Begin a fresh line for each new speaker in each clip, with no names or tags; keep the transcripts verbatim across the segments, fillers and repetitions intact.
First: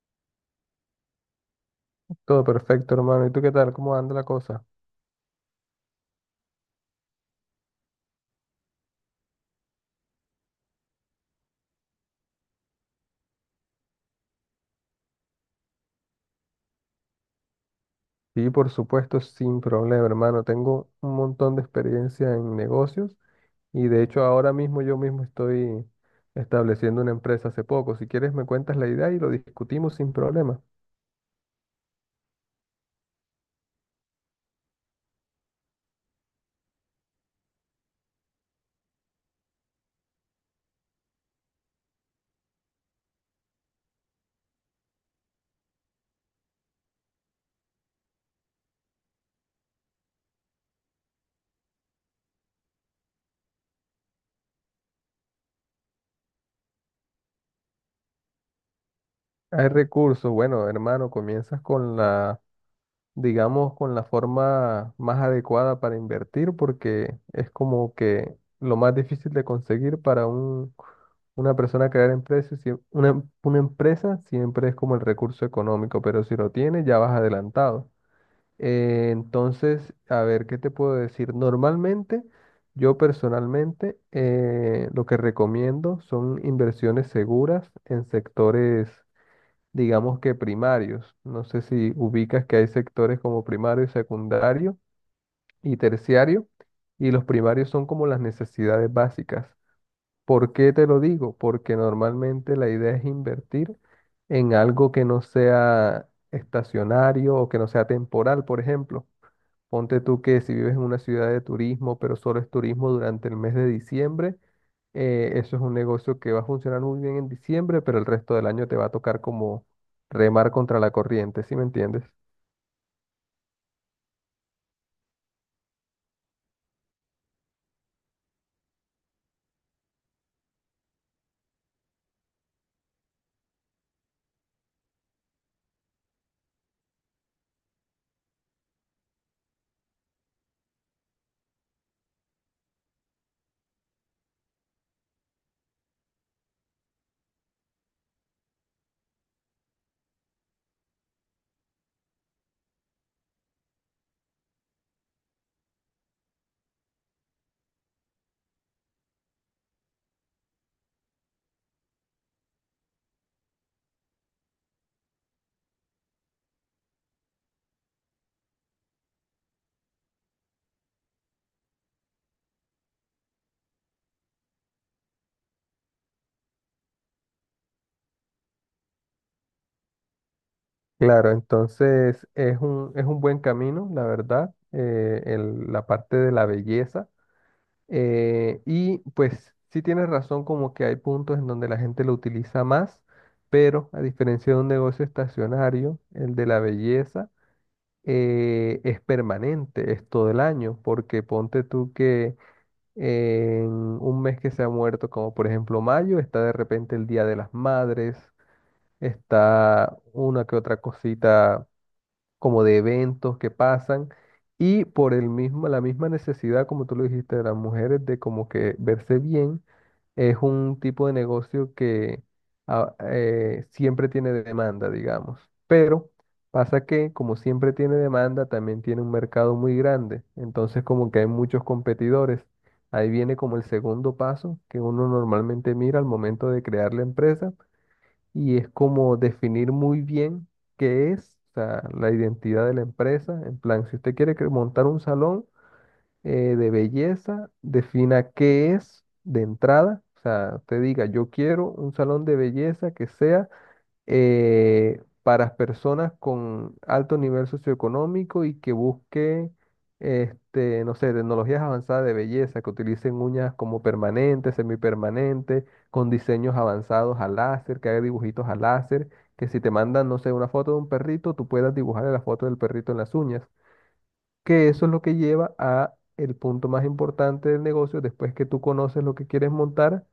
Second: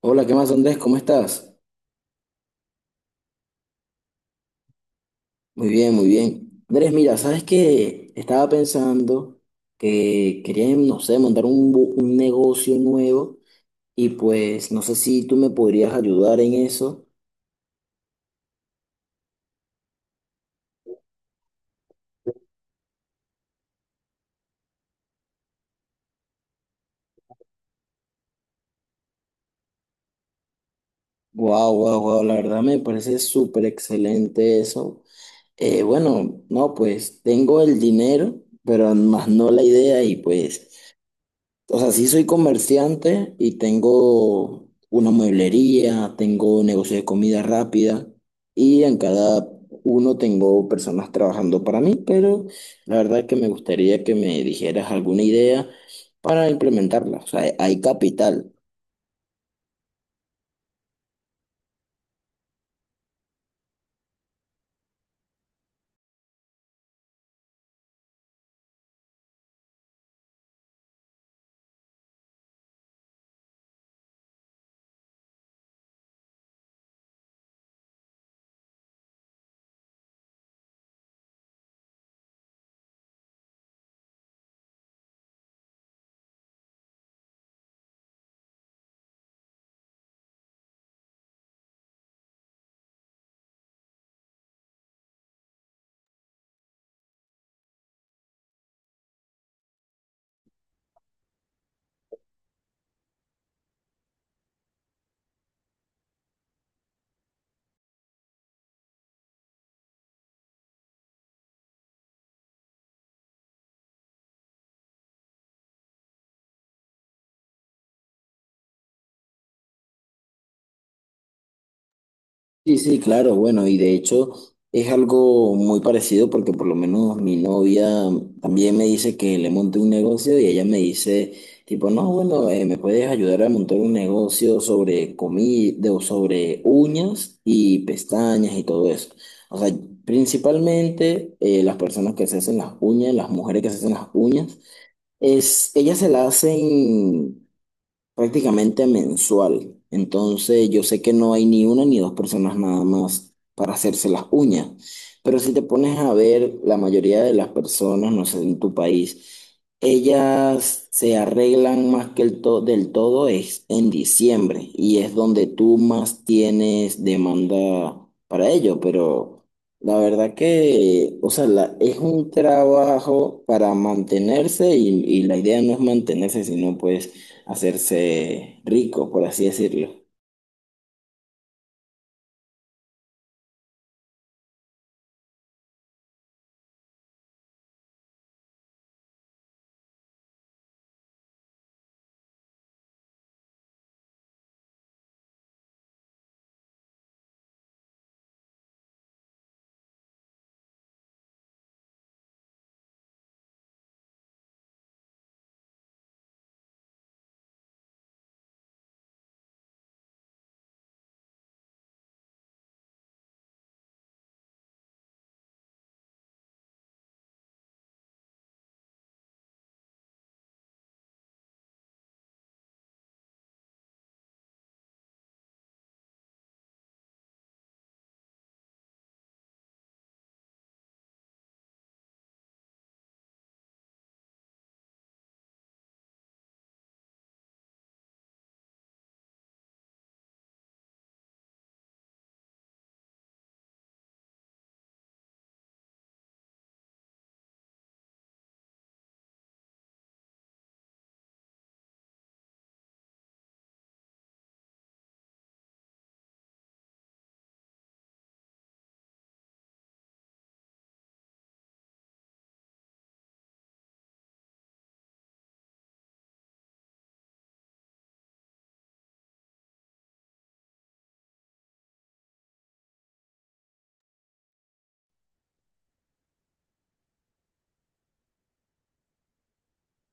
Hola, ¿qué más, Andrés? ¿Cómo estás?
Todo perfecto, hermano. ¿Y tú qué tal? ¿Cómo anda la cosa?
Muy bien, muy bien. Andrés, mira, ¿sabes qué? Estaba pensando que quería, no sé, montar un, bu- un negocio nuevo y pues no sé si tú me podrías ayudar en eso.
Sí, por supuesto, sin problema, hermano. Tengo un montón de experiencia en negocios y de hecho ahora mismo yo mismo estoy estableciendo una empresa hace poco. Si quieres, me cuentas la idea y lo discutimos sin problema.
Wow, wow, wow, la verdad me parece súper excelente eso. Eh, bueno, no, pues tengo el dinero, pero más no la idea y pues, o sea, sí soy comerciante y tengo una mueblería, tengo negocio de comida rápida y en cada uno tengo personas trabajando para mí, pero la verdad es que me gustaría que me dijeras alguna idea para implementarla. O sea, hay capital.
Hay recursos. Bueno, hermano, comienzas con la, digamos, con la forma más adecuada para invertir, porque es como que lo más difícil de conseguir para un, una persona crear empresas una, em- una empresa siempre es como el recurso económico, pero si lo tienes ya vas adelantado. Eh, entonces, a ver, ¿qué te puedo decir? Normalmente, yo personalmente, eh, lo que recomiendo son inversiones seguras en sectores, digamos que primarios. No sé si ubicas que hay sectores como primario, secundario y terciario, y los primarios son como las necesidades básicas. ¿Por qué te lo digo? Porque normalmente la idea es invertir en algo que no sea estacionario o que no sea temporal, por ejemplo. Ponte tú que si vives en una ciudad de turismo, pero solo es turismo durante el mes de diciembre, eh, eso es un negocio que va a funcionar muy bien en diciembre, pero el resto del año te va a tocar como remar contra la corriente, ¿sí me entiendes?
Sí, sí, claro, bueno, y de hecho es algo muy parecido porque por lo menos mi novia también me dice que le monte un negocio y ella me dice tipo, no, bueno, eh, me puedes ayudar a montar un negocio sobre comida o sobre uñas y pestañas y todo eso. O sea, principalmente eh, las personas que se hacen las uñas, las mujeres que se hacen las uñas, es, ellas se las hacen prácticamente mensual. Entonces yo sé que no hay ni una ni dos personas nada más para hacerse las uñas. Pero si te pones a ver, la mayoría de las personas, no sé, en tu país, ellas se arreglan más que el to- del todo es en diciembre y es donde tú más tienes demanda para ello. Pero la verdad que, o sea, la- es un trabajo para mantenerse y, y la idea no es mantenerse, sino pues hacerse rico, por así decirlo.
Claro, entonces es un, es un buen camino, la verdad, eh, el- la parte de la belleza. Eh, y pues sí tienes razón como que hay puntos en donde la gente lo utiliza más, pero a diferencia de un negocio estacionario, el de la belleza eh, es permanente, es todo el año, porque ponte tú que en un mes que se ha muerto, como por ejemplo mayo, está de repente el Día de las Madres, está una que otra cosita como de eventos que pasan y por el mismo, la misma necesidad, como tú lo dijiste, de las mujeres de como que verse bien, es un tipo de negocio que ah, eh, siempre tiene demanda, digamos. Pero pasa que como siempre tiene demanda, también tiene un mercado muy grande, entonces como que hay muchos competidores. Ahí viene como el segundo paso que uno normalmente mira al momento de crear la empresa y es como definir muy bien qué es, o sea, la identidad de la empresa. En plan, si usted quiere cre- montar un salón eh, de belleza, defina qué es de entrada. O sea, usted diga, yo quiero un salón de belleza que sea eh, para personas con alto nivel socioeconómico y que busque, este, no sé, tecnologías avanzadas de belleza, que utilicen uñas como permanentes, semipermanentes, con diseños avanzados a láser, que haga dibujitos a láser, que si te mandan, no sé, una foto de un perrito, tú puedas dibujar la foto del perrito en las uñas, que eso es lo que lleva a el punto más importante del negocio, después que tú conoces lo que quieres montar,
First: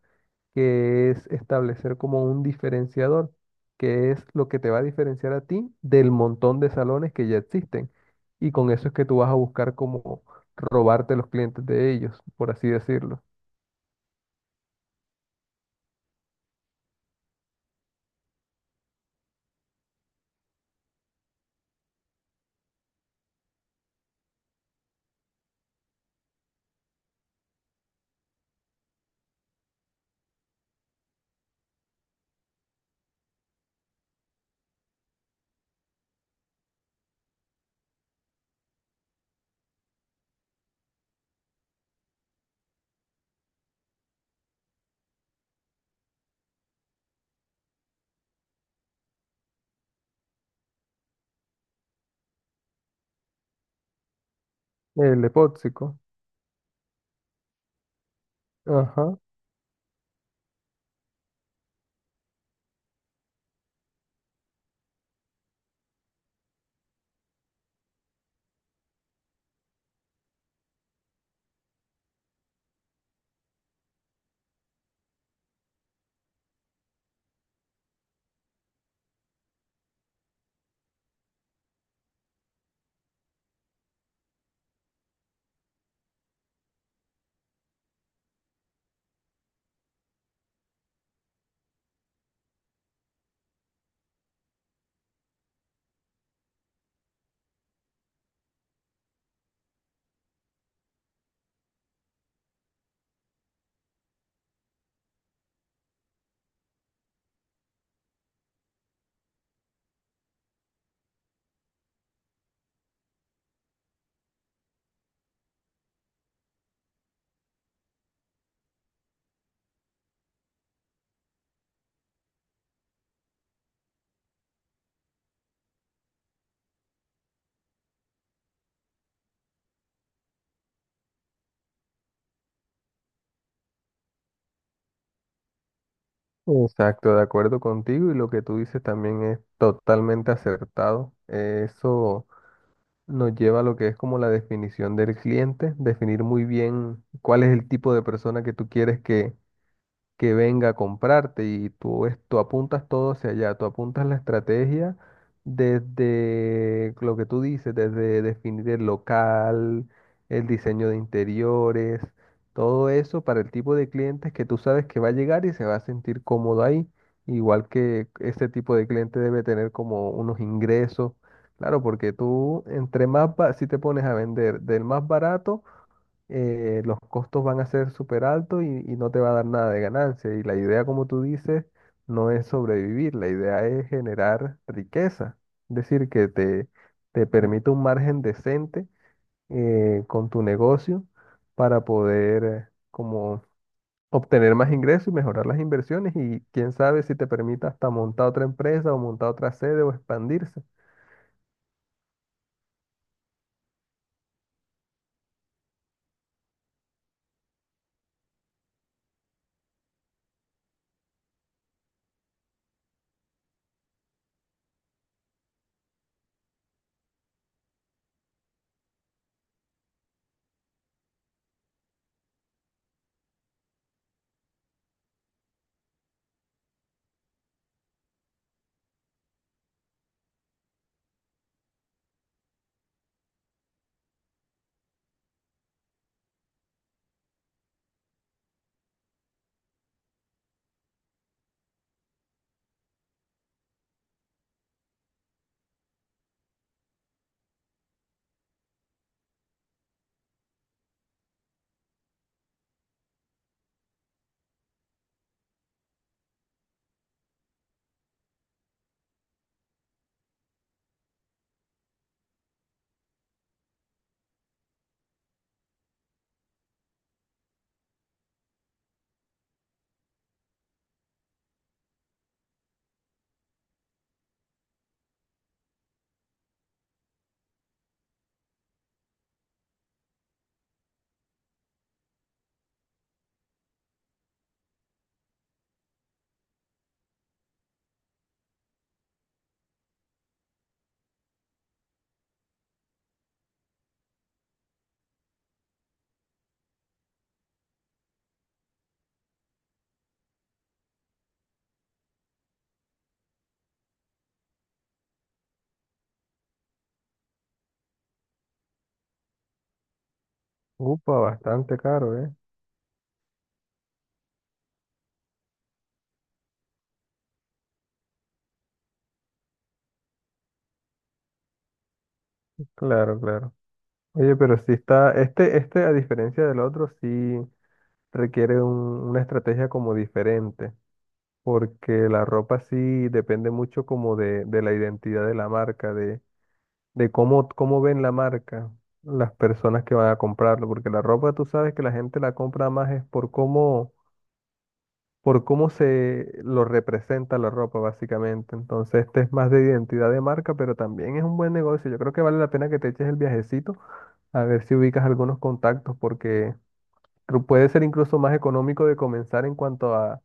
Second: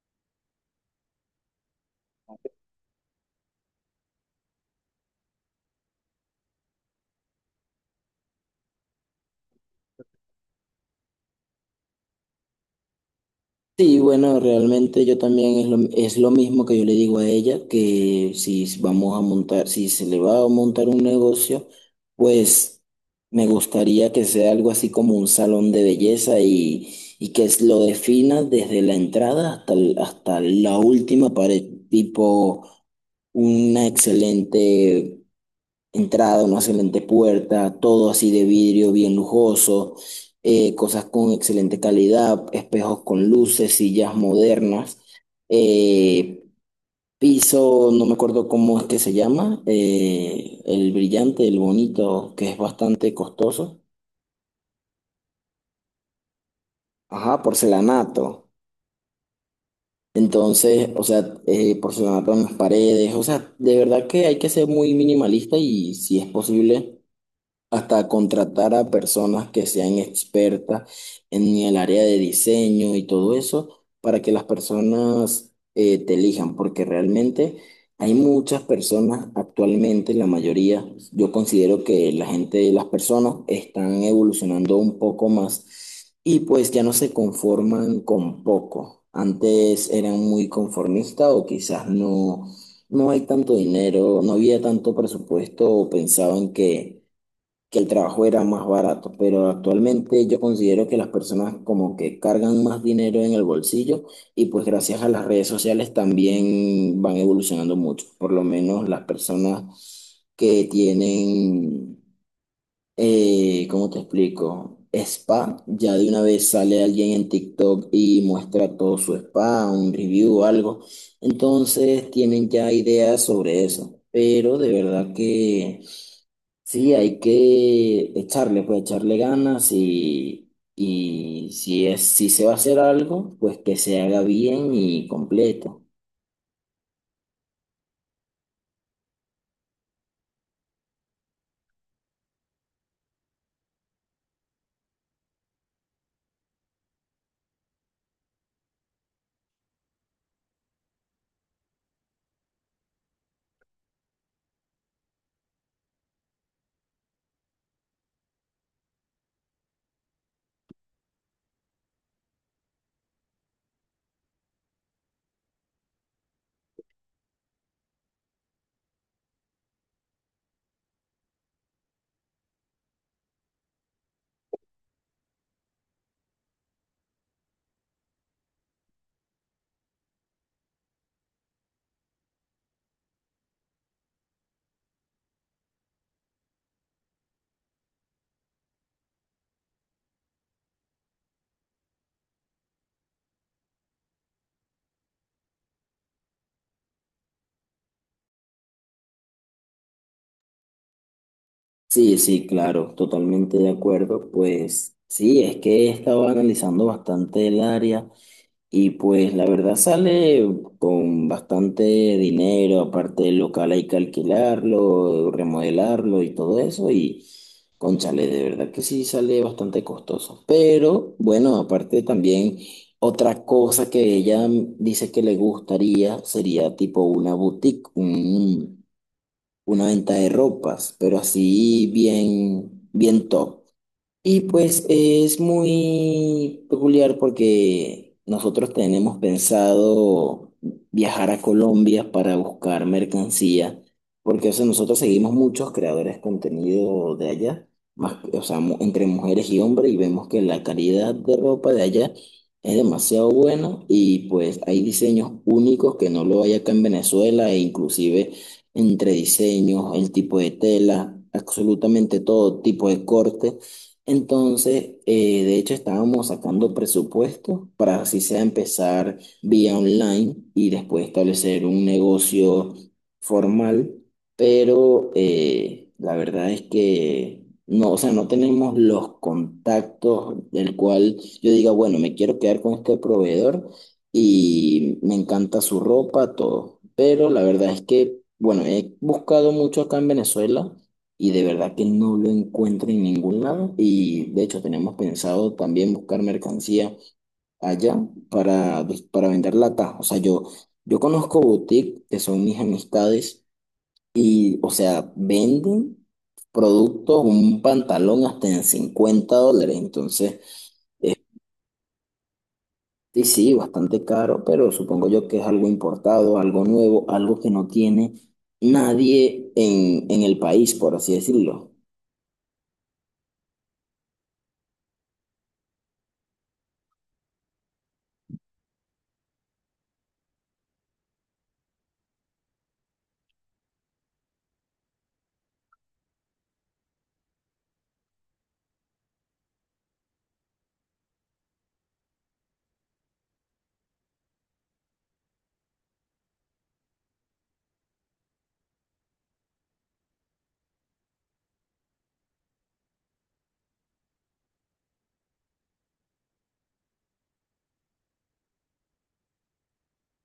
que es establecer como un diferenciador, que es lo que te va a diferenciar a ti del montón de salones que ya existen. Y con eso es que tú vas a buscar como robarte los clientes de ellos, por así decirlo.
Sí, bueno, realmente yo también es lo, es lo mismo que yo le digo a ella, que si vamos a montar, si se le va a montar un negocio, pues me gustaría que sea algo así como un salón de belleza y, y que es- lo defina desde la entrada hasta, el- hasta la última pared, tipo una excelente entrada, una excelente puerta, todo así de vidrio bien lujoso, eh, cosas con excelente calidad, espejos con luces, sillas modernas, eh, piso, no me acuerdo cómo es que se llama, eh, el brillante, el bonito, que es bastante costoso.
El epóxico.
Ajá, porcelanato.
Ajá.
Entonces, o sea, eh, porcelanato en las paredes, o sea, de verdad que hay que ser muy minimalista y si es posible hasta contratar a personas que sean expertas en el área de diseño y todo eso para que las personas eh, te elijan, porque realmente hay muchas personas actualmente, la mayoría, yo considero que la gente, las personas están evolucionando un poco más y pues ya no se conforman con poco. Antes eran muy conformistas o quizás no, no hay tanto dinero, no había tanto presupuesto o pensaban que que el trabajo era más barato, pero actualmente yo considero que las personas como que cargan más dinero en el bolsillo y pues gracias a las redes sociales también van evolucionando mucho, por lo menos las personas que tienen, eh, ¿cómo te explico? Spa, ya de una vez sale alguien en TikTok y muestra todo su spa, un review o algo, entonces tienen ya ideas sobre eso, pero de verdad que... Sí, hay que echarle, pues echarle ganas y, y si es, si se va a hacer algo, pues que se haga bien y completo.
Exacto, de acuerdo contigo y lo que tú dices también es totalmente acertado. Eh, Eso nos lleva a lo que es como la definición del cliente, definir muy bien cuál es el tipo de persona que tú quieres que, que venga a comprarte y tú, es- tú apuntas todo hacia allá, tú apuntas la estrategia desde lo que tú dices, desde definir el local, el diseño de interiores, todo eso para el tipo de clientes que tú sabes que va a llegar y se va a sentir cómodo ahí, igual que ese tipo de cliente debe tener como unos ingresos. Claro, porque tú entre más, ba- si te pones a vender del más barato, eh, los costos van a ser súper altos y, y no te va a dar nada de ganancia. Y la idea, como tú dices, no es sobrevivir, la idea es generar riqueza. Es decir, que te, te permita un margen decente eh, con tu negocio para poder eh, como obtener más ingresos y mejorar las inversiones y quién sabe si te permita hasta montar otra empresa o montar otra sede o expandirse.
Sí, sí, claro, totalmente de acuerdo. Pues sí, es que he estado analizando bastante el área. Y pues la verdad sale con bastante dinero, aparte del local hay que alquilarlo, remodelarlo y todo eso. Y cónchale, de verdad que sí sale bastante costoso. Pero bueno, aparte también otra cosa que ella dice que le gustaría sería tipo una boutique, un- una venta de ropas, pero así bien, bien top. Y pues es muy peculiar porque nosotros tenemos pensado viajar a Colombia para buscar mercancía, porque o sea, nosotros seguimos muchos creadores de contenido de allá, más, o sea, mu- entre mujeres y hombres, y vemos que la calidad de ropa de allá es demasiado buena y pues hay diseños únicos que no lo hay acá en Venezuela e inclusive entre diseños, el tipo de tela, absolutamente todo tipo de corte. Entonces, eh, de hecho, estábamos sacando presupuesto para así sea empezar vía online y después establecer un negocio formal, pero eh, la verdad es que no, o sea, no tenemos los contactos del cual yo diga, bueno, me quiero quedar con este proveedor y me encanta su ropa, todo. Pero la verdad es que, bueno, he buscado mucho acá en Venezuela y de verdad que no lo encuentro en ningún lado y de hecho tenemos pensado también buscar mercancía allá para, pues, para venderla acá. O sea, yo, yo conozco boutiques que son mis amistades y, o sea, venden productos, un pantalón hasta en cincuenta dólares. Entonces,
Upa, bastante caro, ¿eh?
sí, sí, bastante caro, pero supongo yo que es algo importado, algo nuevo, algo que no tiene nadie en, en el país, por así decirlo.
Claro, claro. Oye, pero sí está, este, este a diferencia del otro, sí requiere un- una estrategia como diferente, porque la ropa sí depende mucho como de, de la identidad de la marca, de, de cómo, cómo ven la marca las personas que van a comprarlo, porque la ropa tú sabes que la gente la compra más es por cómo, por cómo se lo representa la ropa básicamente. Entonces este es más de identidad de marca, pero también es un buen negocio. Yo creo que vale la pena que te eches el viajecito a ver si ubicas algunos contactos, porque cru- puede ser incluso más económico de comenzar en cuanto a,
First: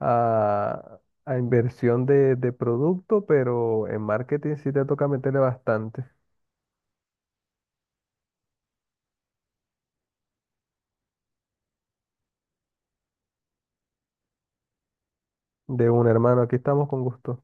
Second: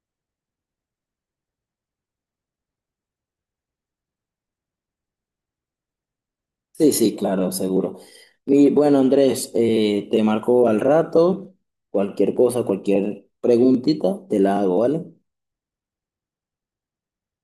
a, a inversión de, de producto, pero en marketing sí te toca meterle bastante.
Sí, sí, claro, seguro. Y bueno, Andrés, eh, te marco al rato. Cualquier cosa, cualquier preguntita, te la hago, ¿vale?
De un hermano, aquí estamos con gusto.